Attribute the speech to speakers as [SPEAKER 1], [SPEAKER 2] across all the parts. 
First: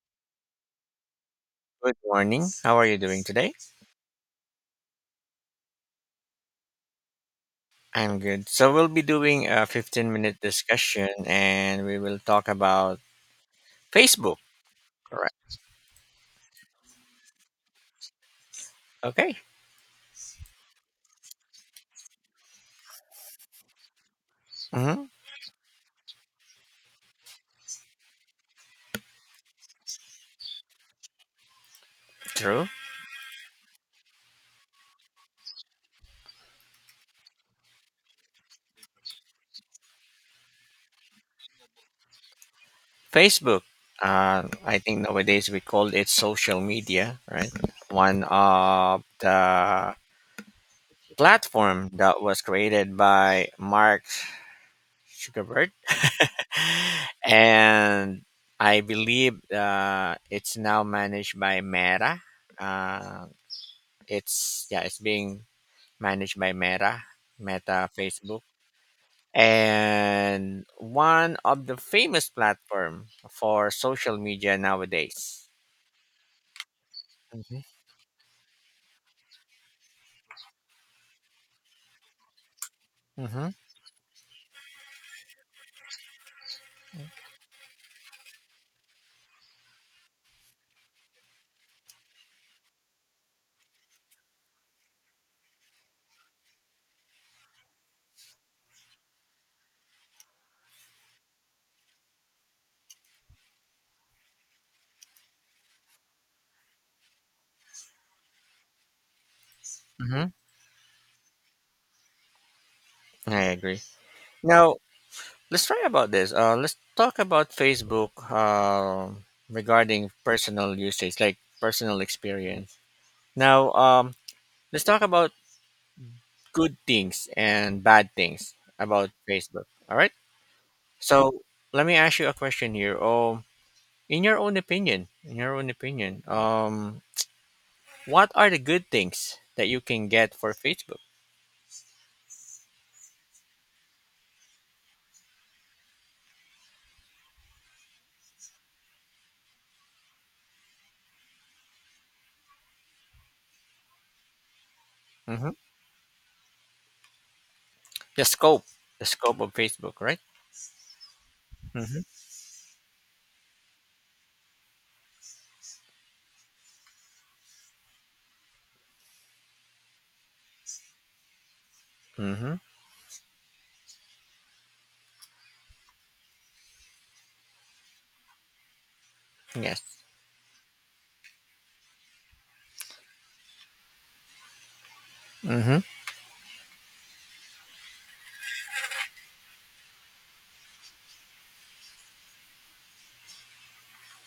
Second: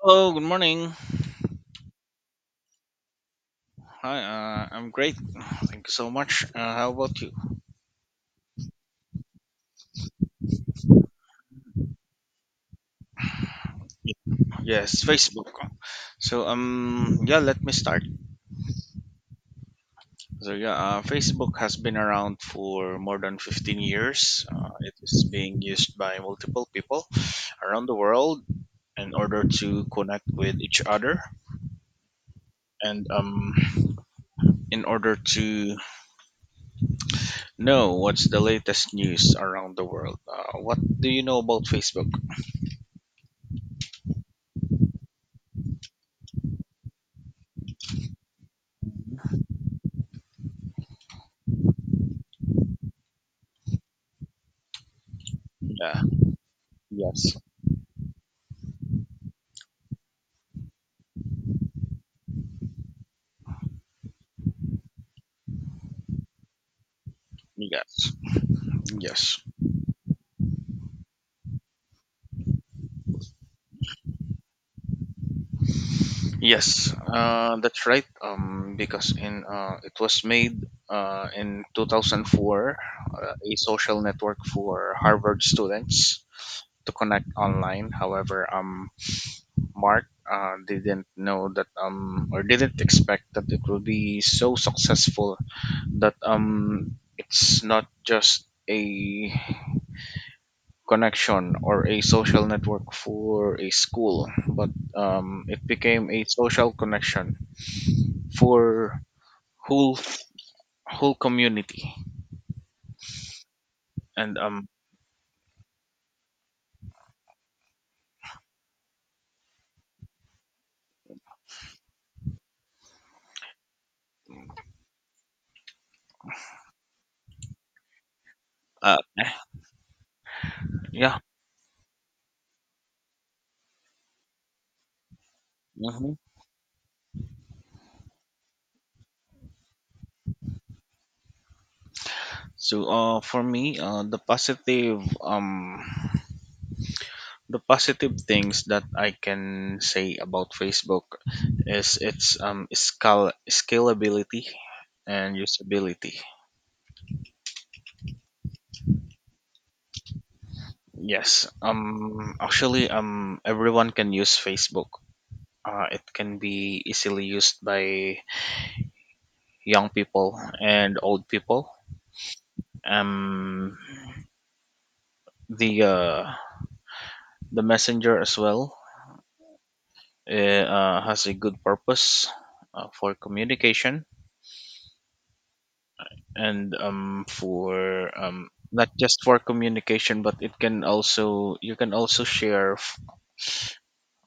[SPEAKER 1] Hello, good morning.
[SPEAKER 2] Good morning. How are you doing today?
[SPEAKER 1] Hi, I'm great. Thank you so much. How about you?
[SPEAKER 2] I'm good. So we'll be doing a 15-minute discussion and we will talk about Facebook.
[SPEAKER 1] Yes,
[SPEAKER 2] Correct.
[SPEAKER 1] Facebook. So yeah, let me start.
[SPEAKER 2] Okay.
[SPEAKER 1] So yeah, Facebook has been around for more than 15 years. It
[SPEAKER 2] Hmm.
[SPEAKER 1] is being used by multiple people around the world in order to connect with each other
[SPEAKER 2] True.
[SPEAKER 1] and in order to know what's the latest news around the world. What do you know about Facebook?
[SPEAKER 2] Facebook. I think nowadays we call it social media, right? One of the platform that was created by Mark Zuckerberg.
[SPEAKER 1] Yeah. Yes.
[SPEAKER 2] And I believe it's now managed by Meta. Uh, It's yeah, it's being managed by Meta, Meta
[SPEAKER 1] Yes.
[SPEAKER 2] Facebook.
[SPEAKER 1] Yes.
[SPEAKER 2] And one of the famous platform for social media nowadays.
[SPEAKER 1] Yes,
[SPEAKER 2] Hmm.
[SPEAKER 1] that's right. Because in it was made in 2004,
[SPEAKER 2] Hmm.
[SPEAKER 1] a social network for Harvard students to connect online. However, Mark didn't know that or didn't expect that it will be so successful that it's not just a connection or a social network for a school, but it became a social connection for whole f-
[SPEAKER 2] Hmm.
[SPEAKER 1] whole community.
[SPEAKER 2] I agree.
[SPEAKER 1] and um
[SPEAKER 2] Now let's try about this. Let's talk about Facebook regarding personal usage, like personal experience. Now, let's talk about good things and bad things
[SPEAKER 1] uh
[SPEAKER 2] about
[SPEAKER 1] eh,
[SPEAKER 2] Facebook. All right.
[SPEAKER 1] yeah.
[SPEAKER 2] So let me ask you a question here. In your own opinion, in your own
[SPEAKER 1] hmm
[SPEAKER 2] opinion, what are the good things that you can get for Facebook?
[SPEAKER 1] so uh for me, the positive things that I can say about Facebook is its scalability and
[SPEAKER 2] Hmm.
[SPEAKER 1] usability.
[SPEAKER 2] The scope of Facebook, right?
[SPEAKER 1] Yes,
[SPEAKER 2] Mm-hmm.
[SPEAKER 1] actually, everyone can use Facebook. It can be easily used by young people and old people.
[SPEAKER 2] Mm-hmm.
[SPEAKER 1] um the uh, The messenger as well
[SPEAKER 2] Yes.
[SPEAKER 1] has a good purpose for communication.
[SPEAKER 2] Mm-hmm.
[SPEAKER 1] And for not just for communication, but it can also share f-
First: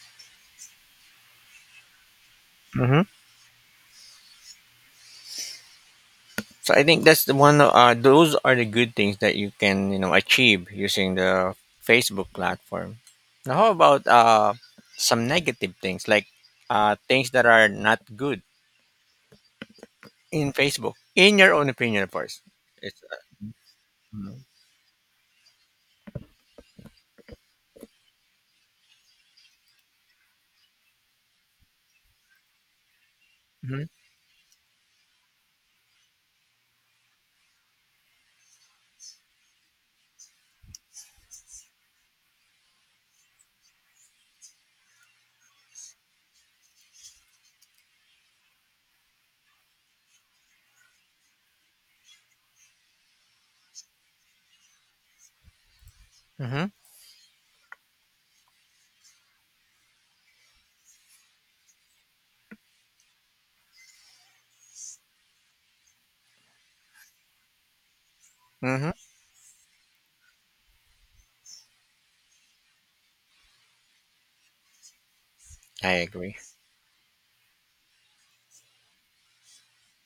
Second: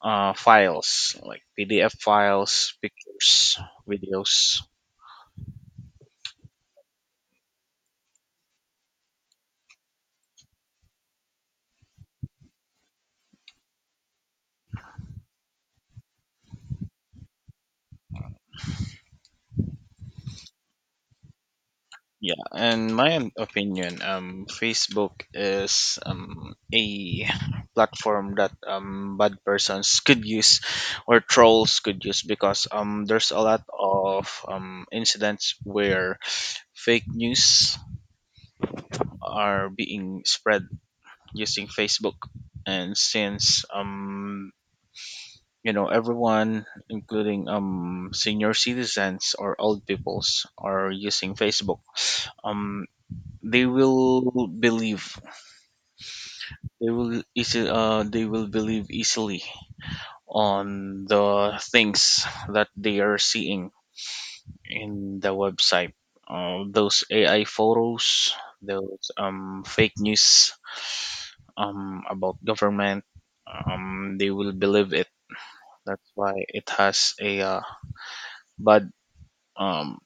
[SPEAKER 1] uh, files like PDF files,
[SPEAKER 2] Mm-hmm.
[SPEAKER 1] pictures, videos.
[SPEAKER 2] So I think that's the one. Those are the good things that you can achieve using the Facebook platform. Now, how about some negative things like things that are not good in Facebook? In your own opinion, of course.
[SPEAKER 1] Yeah, in
[SPEAKER 2] It's.
[SPEAKER 1] my opinion,
[SPEAKER 2] Mhm.
[SPEAKER 1] Facebook is a platform that bad persons could use or trolls could use because there's a lot
[SPEAKER 2] Mhm.
[SPEAKER 1] of incidents where fake news are being spread using Facebook. And since everyone, including senior citizens or old peoples, are using Facebook, um, they will believe
[SPEAKER 2] Mhm.
[SPEAKER 1] they will believe easily on the things that they are seeing in the website, those AI photos,
[SPEAKER 2] Mhm.
[SPEAKER 1] those fake news about government. They will believe it.
[SPEAKER 2] I
[SPEAKER 1] That's why
[SPEAKER 2] agree.
[SPEAKER 1] it has a bad um,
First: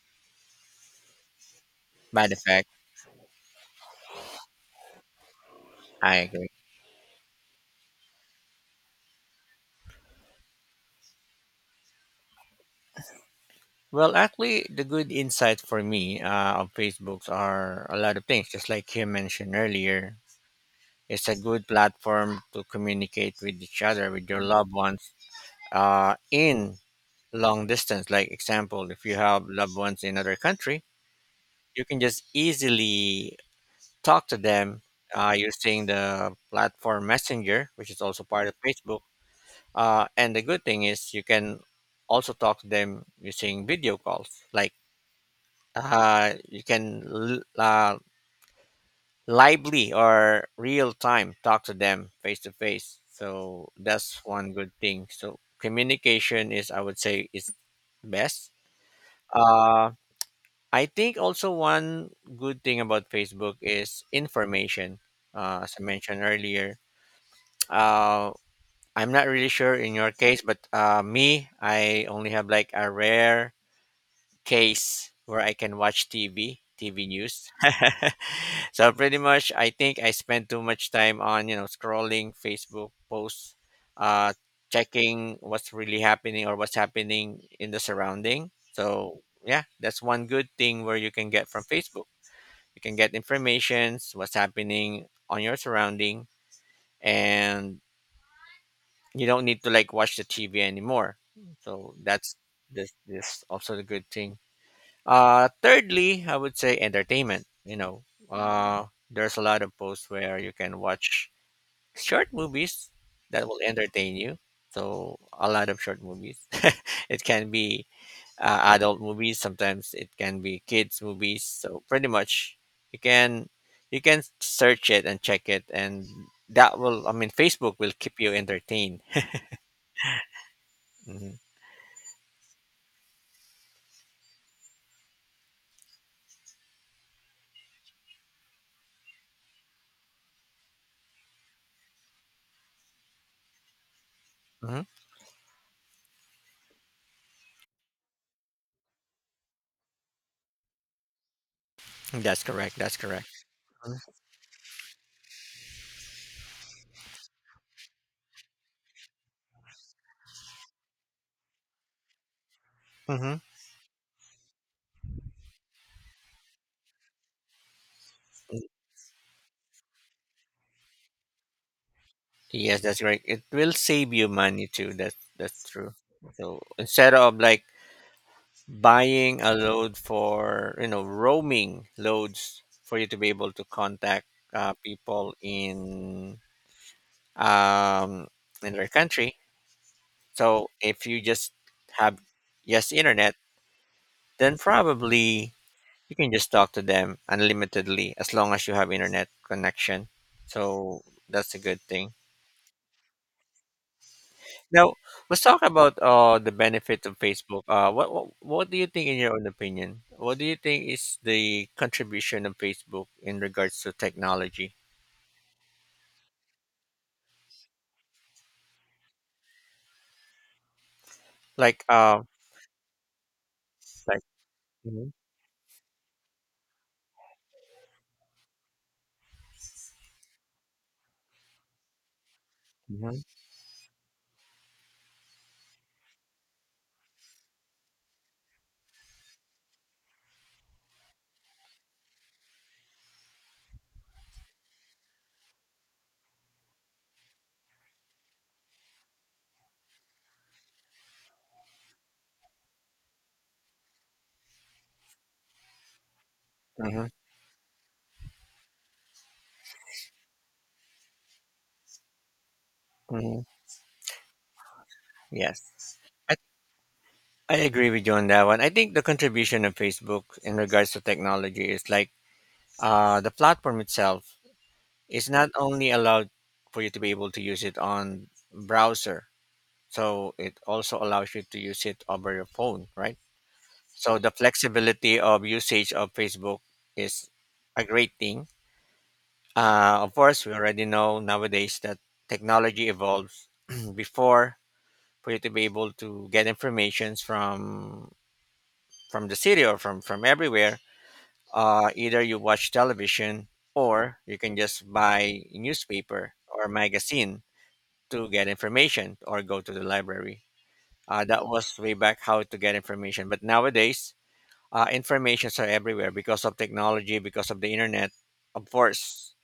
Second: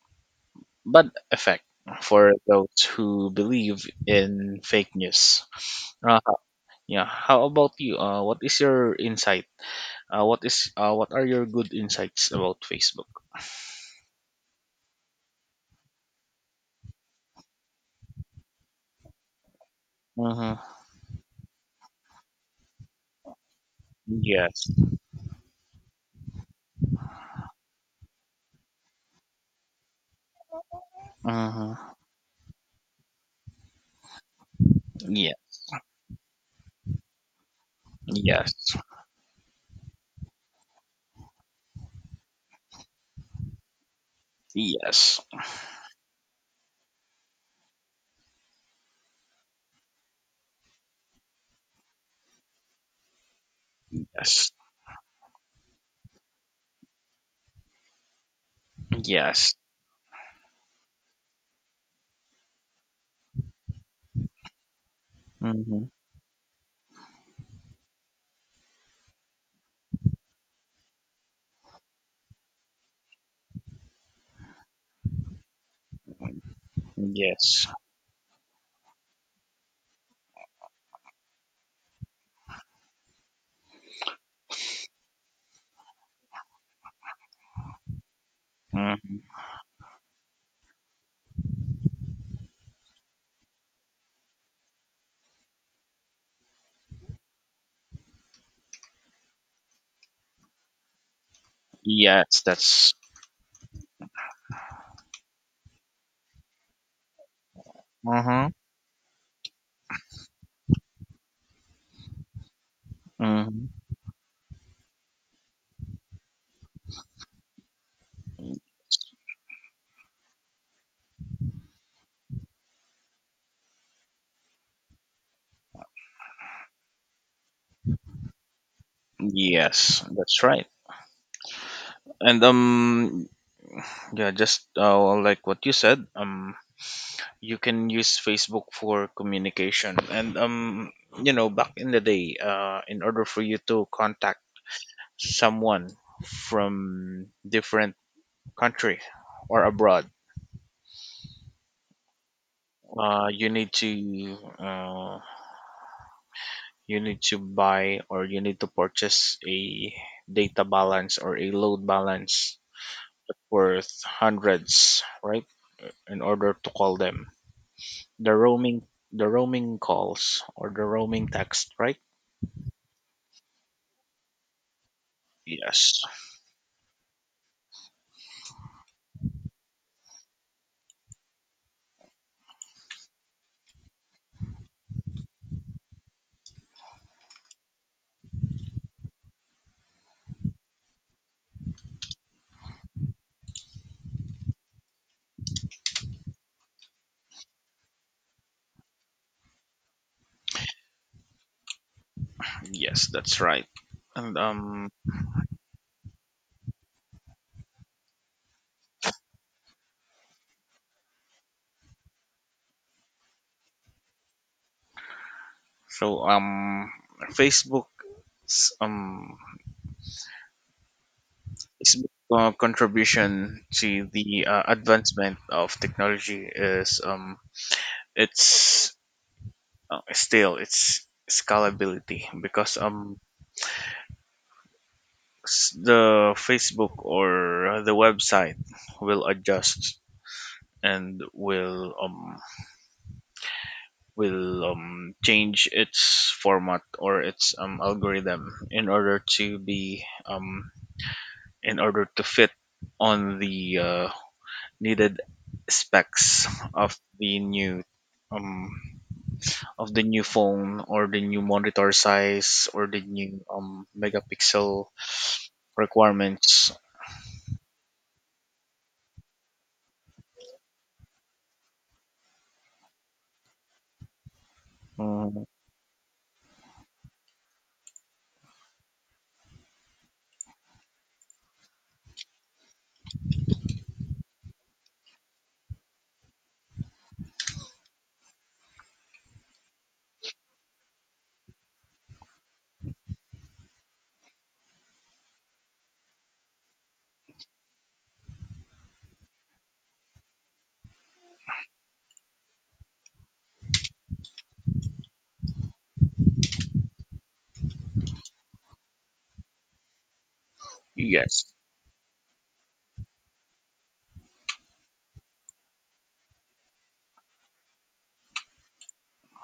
[SPEAKER 1] bad effect for
[SPEAKER 2] Matter of fact,
[SPEAKER 1] those who believe in fake news.
[SPEAKER 2] I
[SPEAKER 1] uh,
[SPEAKER 2] agree.
[SPEAKER 1] yeah, how about you? What is your insight? What are your good insights about Facebook?
[SPEAKER 2] Well, actually, the good insight for me of Facebooks are a lot of things. Just like you mentioned earlier,
[SPEAKER 1] Hmm.
[SPEAKER 2] it's a good platform to communicate with each other, with your
[SPEAKER 1] Yes.
[SPEAKER 2] loved ones, in long distance. Like example, if you have loved ones in other country,
[SPEAKER 1] Hmm.
[SPEAKER 2] you can just easily talk to them
[SPEAKER 1] Yeah.
[SPEAKER 2] using the platform Messenger, which is also part
[SPEAKER 1] Yes.
[SPEAKER 2] of Facebook. And the good thing is you can also talk to them using video calls. Like
[SPEAKER 1] Yes.
[SPEAKER 2] uh, you can l- uh, lively or real time talk to them face to face. So that's
[SPEAKER 1] Yes.
[SPEAKER 2] one good thing. So communication is, I would say, is best.
[SPEAKER 1] Yes.
[SPEAKER 2] Uh, I think also one good thing about Facebook is information. As I
[SPEAKER 1] Hmm.
[SPEAKER 2] mentioned earlier, uh, I'm not really sure in your case, but me, I only have like a rare case where I can watch TV, TV news.
[SPEAKER 1] Yes.
[SPEAKER 2] So pretty much, I think I spend too much time on scrolling Facebook posts, uh, checking what's really happening or what's happening in the surrounding.
[SPEAKER 1] Hmm.
[SPEAKER 2] So yeah, that's one good thing where you can get from Facebook. You can get informations, what's happening on your surrounding, and you don't need to like watch the TV anymore. So that's
[SPEAKER 1] Yes.
[SPEAKER 2] this
[SPEAKER 1] That's.
[SPEAKER 2] this also a good thing. Thirdly, I would say entertainment. You know,
[SPEAKER 1] Hmm.
[SPEAKER 2] there's a lot of posts where you can watch short movies that will
[SPEAKER 1] Hmm.
[SPEAKER 2] entertain you. So a lot of short movies. It can be adult movies, sometimes it can be kids movies. So pretty much you can you can search it and check it and that will I mean Facebook will keep you entertained.
[SPEAKER 1] Yes. That's right. And yeah, just like what you said, you can use Facebook for communication, and back in the day, in order for you to contact
[SPEAKER 2] Mhm.
[SPEAKER 1] someone from different country or abroad,
[SPEAKER 2] That's correct. That's
[SPEAKER 1] uh,
[SPEAKER 2] correct.
[SPEAKER 1] you need to uh, you need to buy or you need to purchase a data balance or a load balance
[SPEAKER 2] Mm-hmm. Mm.
[SPEAKER 1] worth hundreds, right? In order to call them, the roaming the roaming calls or the roaming text, right?
[SPEAKER 2] Yes, that's right. It will save you money too. That's true.
[SPEAKER 1] Yes,
[SPEAKER 2] So instead of like buying a load for roaming loads for you to be able to contact people um in their country. So if you just have yes internet, then probably you can just talk to them unlimitedly as long as you have internet connection. So that's a good thing.
[SPEAKER 1] yes, that's right. And
[SPEAKER 2] Now, let's talk about the benefits of Facebook. What do you think, in your own opinion, what do you think is the contribution of Facebook in regards to technology?
[SPEAKER 1] so Facebook um
[SPEAKER 2] Like,
[SPEAKER 1] Its big
[SPEAKER 2] uh,
[SPEAKER 1] contribution to
[SPEAKER 2] like,
[SPEAKER 1] the
[SPEAKER 2] mhm,
[SPEAKER 1] advancement of technology is its still its scalability because
[SPEAKER 2] mhm,
[SPEAKER 1] the Facebook or the website will adjust and will change its format or its algorithm in order to fit on the needed specs of
[SPEAKER 2] mhm,
[SPEAKER 1] the um new phone or the new monitor size or the new
[SPEAKER 2] mhm.
[SPEAKER 1] megapixel
[SPEAKER 2] Yes, I,
[SPEAKER 1] requirements.
[SPEAKER 2] I agree with you on that one. I think the contribution of Facebook in regards to technology is like the platform itself is
[SPEAKER 1] Mm,
[SPEAKER 2] not only allowed for you to be able to use it on browser, so it also allows you to use it over your phone, right? So the flexibility of usage of Facebook is a great thing. Of course, we already know nowadays that technology evolves. Before, for you to be able to get informations from the city or from everywhere, either you watch television or you can just buy newspaper or magazine to get information or go to the library. That
[SPEAKER 1] yes.
[SPEAKER 2] was way back how to get information. But nowadays, informations are everywhere because of technology, because of the internet. Of course,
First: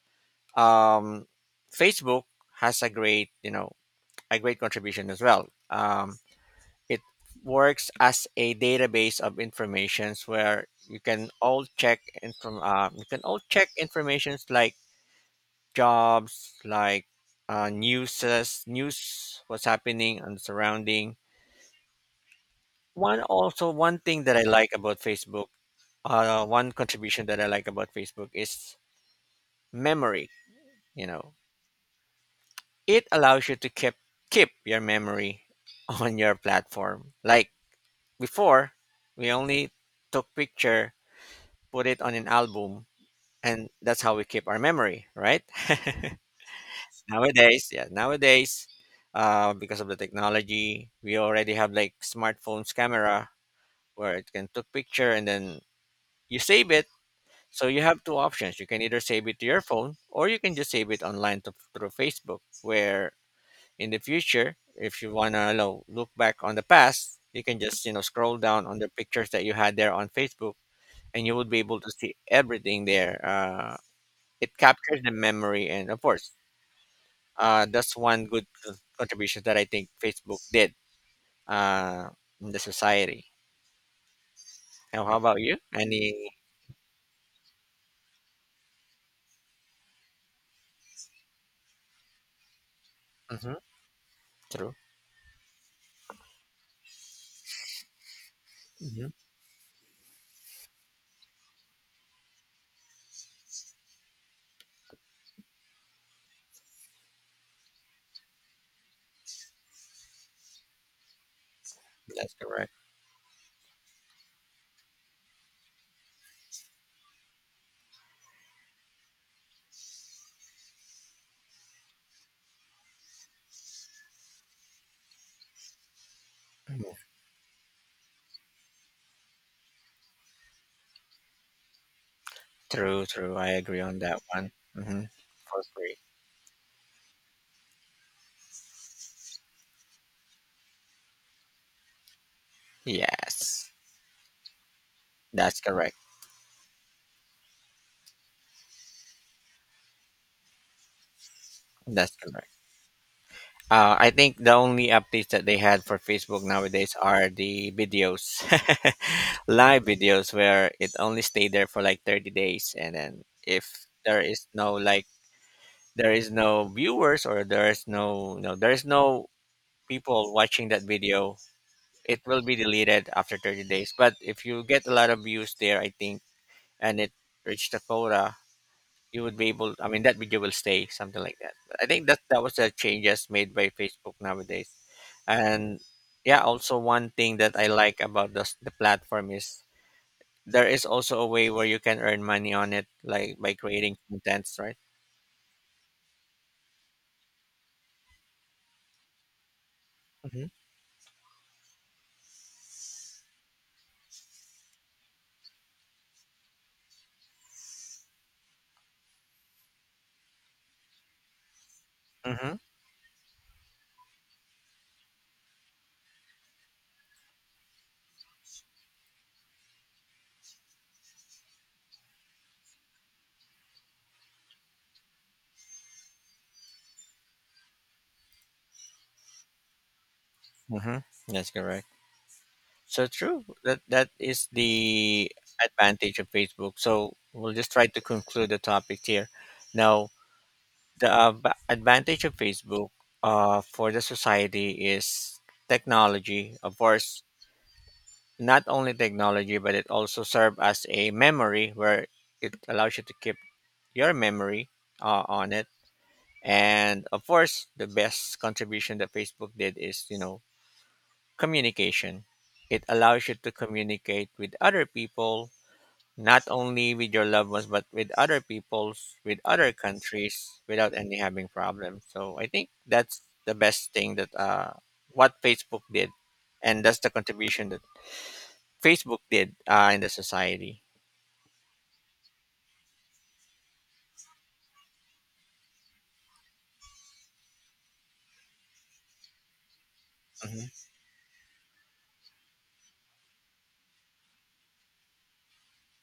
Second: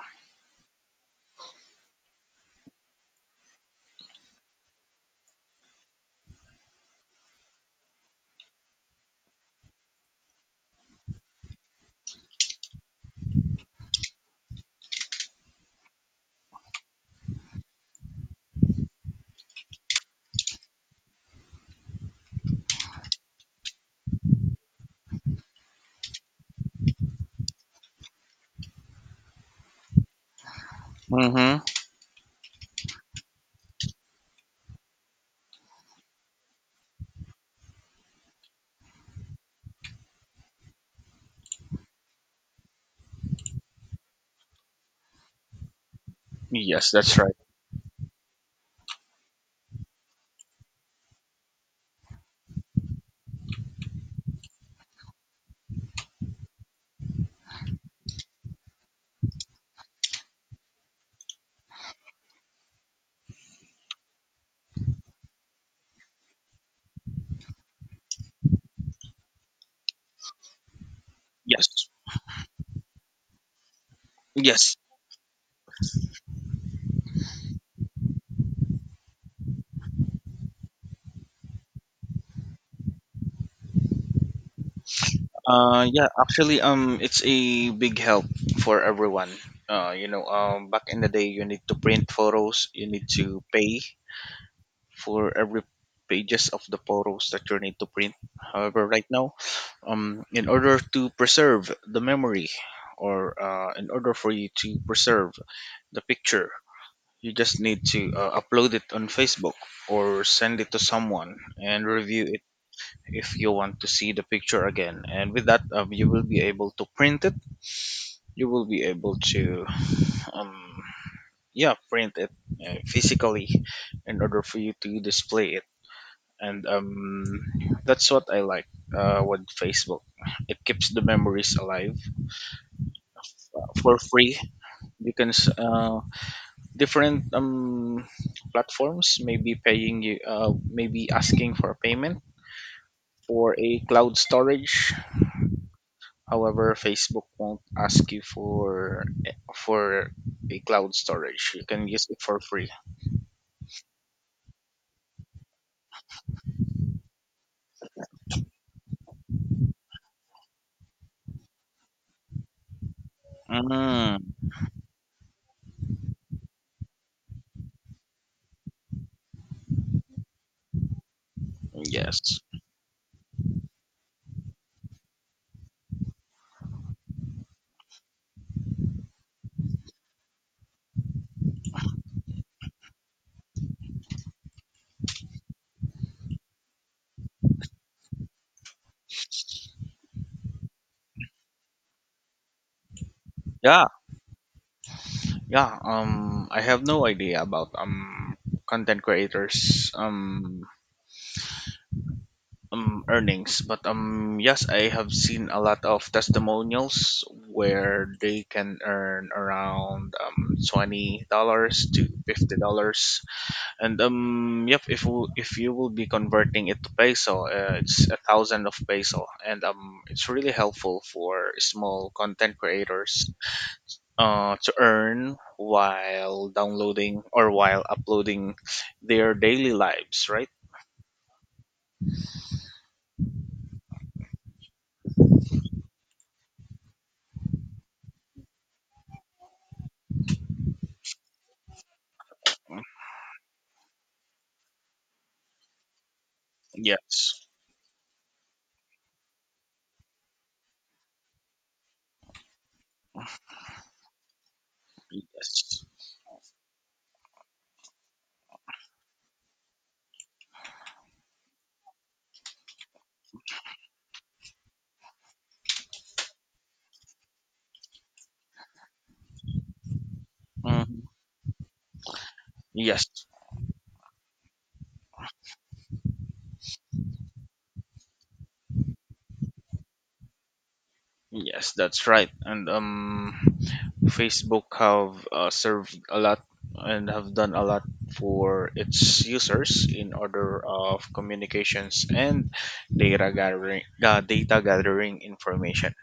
[SPEAKER 2] um, Facebook has a great, you know, a great contribution as well. It works as a database of informations where you can all check and from you can all check informations like jobs, like newses, news, what's happening and surrounding. One thing that I like about Facebook, one contribution that I like about Facebook is memory. You know,
[SPEAKER 1] Mm-hmm.
[SPEAKER 2] it allows you to keep your memory on your platform. Like before, we only took picture, put it on an album, and that's how we keep our memory, right?
[SPEAKER 1] Yes, that's right.
[SPEAKER 2] Nowadays, yeah, nowadays, because of the technology, we already have like smartphones camera where it can took picture and then you save it. So you have two options. You can either save it to your phone or you can just save it online to, through Facebook, where in the future, if you want to know, look back on the past, you can just, you know, scroll down on the pictures that you had there on Facebook and you would be able to
[SPEAKER 1] Yes.
[SPEAKER 2] see everything there. It
[SPEAKER 1] Yes.
[SPEAKER 2] captures the memory. And of course, that's one good contribution that I think Facebook did uh, in the society. Now, how about you?
[SPEAKER 1] Yeah,
[SPEAKER 2] Any?
[SPEAKER 1] actually, it's a big help for everyone. Back in the day you need to print photos, you need to
[SPEAKER 2] Hmm.
[SPEAKER 1] pay
[SPEAKER 2] True.
[SPEAKER 1] for every pages of the photos that you need to print. However, right
[SPEAKER 2] Hmm.
[SPEAKER 1] now, in order to preserve the memory, or in order for you to preserve the picture, you just need to upload it on Facebook or send it to someone and review
[SPEAKER 2] That's
[SPEAKER 1] it
[SPEAKER 2] correct.
[SPEAKER 1] if you want to see the picture again. And with that, you will be able to print it. You will be able to, um, yeah, print it physically in order for you to display it, and that's what I like with Facebook. It keeps the memories alive
[SPEAKER 2] True, true. I agree
[SPEAKER 1] for
[SPEAKER 2] on that
[SPEAKER 1] free.
[SPEAKER 2] one. Hmm.
[SPEAKER 1] You can s-
[SPEAKER 2] For free.
[SPEAKER 1] uh, Different platforms maybe paying you, maybe asking for a payment for
[SPEAKER 2] Yes,
[SPEAKER 1] a cloud storage.
[SPEAKER 2] that's correct.
[SPEAKER 1] However, Facebook won't ask you for a cloud storage. You can use
[SPEAKER 2] That's
[SPEAKER 1] it for
[SPEAKER 2] correct.
[SPEAKER 1] free.
[SPEAKER 2] I think the only updates that they had for Facebook nowadays are the videos, live videos, where it only stay there for like 30 days. And then if
[SPEAKER 1] Mm,
[SPEAKER 2] there is no like, there is no viewers or there is there is no people watching that video, it
[SPEAKER 1] yes.
[SPEAKER 2] will be deleted after 30 days. But if you get a lot of views there, I think, and it reached the quota, you would be able that video will stay something like that. But I think that that was the changes made by Facebook nowadays, and yeah, also one thing that I like about the platform is there is also a way where you can earn money on it like by
[SPEAKER 1] Yeah,
[SPEAKER 2] creating contents right.
[SPEAKER 1] Yeah, I have no idea about content creators
[SPEAKER 2] Mm-hmm.
[SPEAKER 1] earnings, but yes, I have seen a lot of testimonials where they can earn around $20 to fifty
[SPEAKER 2] Mm-hmm.
[SPEAKER 1] dollars, and yep, if you will be converting it to peso, it's a thousand of peso, and it's really helpful for small content creators to earn while downloading or while uploading their daily lives, right?
[SPEAKER 2] Mm-hmm. That's correct. So true that that is the advantage of Facebook. So we'll just try to conclude the topic here now. The advantage of Facebook for the society is technology, of course,
[SPEAKER 1] Yes,
[SPEAKER 2] not only technology, but it also serves as a memory where it allows you to keep your memory on it.
[SPEAKER 1] yes.
[SPEAKER 2] And of course, the best contribution that Facebook did is, you know, communication. It allows you to communicate with other people not only with your loved ones but with other peoples with other countries without
[SPEAKER 1] Mhm.
[SPEAKER 2] any having problems. So I think
[SPEAKER 1] Yes,
[SPEAKER 2] that's the best thing that what Facebook did, and that's the contribution that Facebook did in the society.
[SPEAKER 1] yes. That's right. And Facebook have served a lot and have done a lot for its users in order
[SPEAKER 2] Hmm.
[SPEAKER 1] of communications and data gathering information.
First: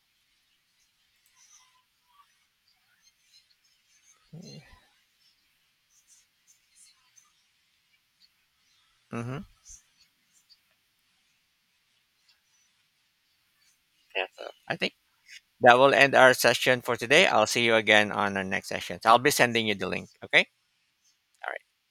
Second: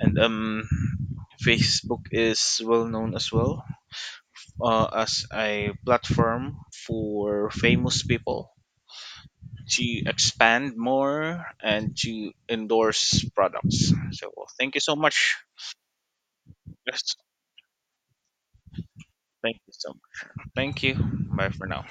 [SPEAKER 1] And Facebook is well known as well as a platform for famous people
[SPEAKER 2] Hmm.
[SPEAKER 1] to expand more and to endorse products.
[SPEAKER 2] Yeah,
[SPEAKER 1] So
[SPEAKER 2] so
[SPEAKER 1] thank
[SPEAKER 2] I
[SPEAKER 1] you so
[SPEAKER 2] think
[SPEAKER 1] much.
[SPEAKER 2] that will end our session for
[SPEAKER 1] Yes,
[SPEAKER 2] today. I'll see you again on our next sessions. I'll be
[SPEAKER 1] thank
[SPEAKER 2] sending
[SPEAKER 1] you
[SPEAKER 2] you the
[SPEAKER 1] so
[SPEAKER 2] link, okay.
[SPEAKER 1] much. Thank you. Bye for now.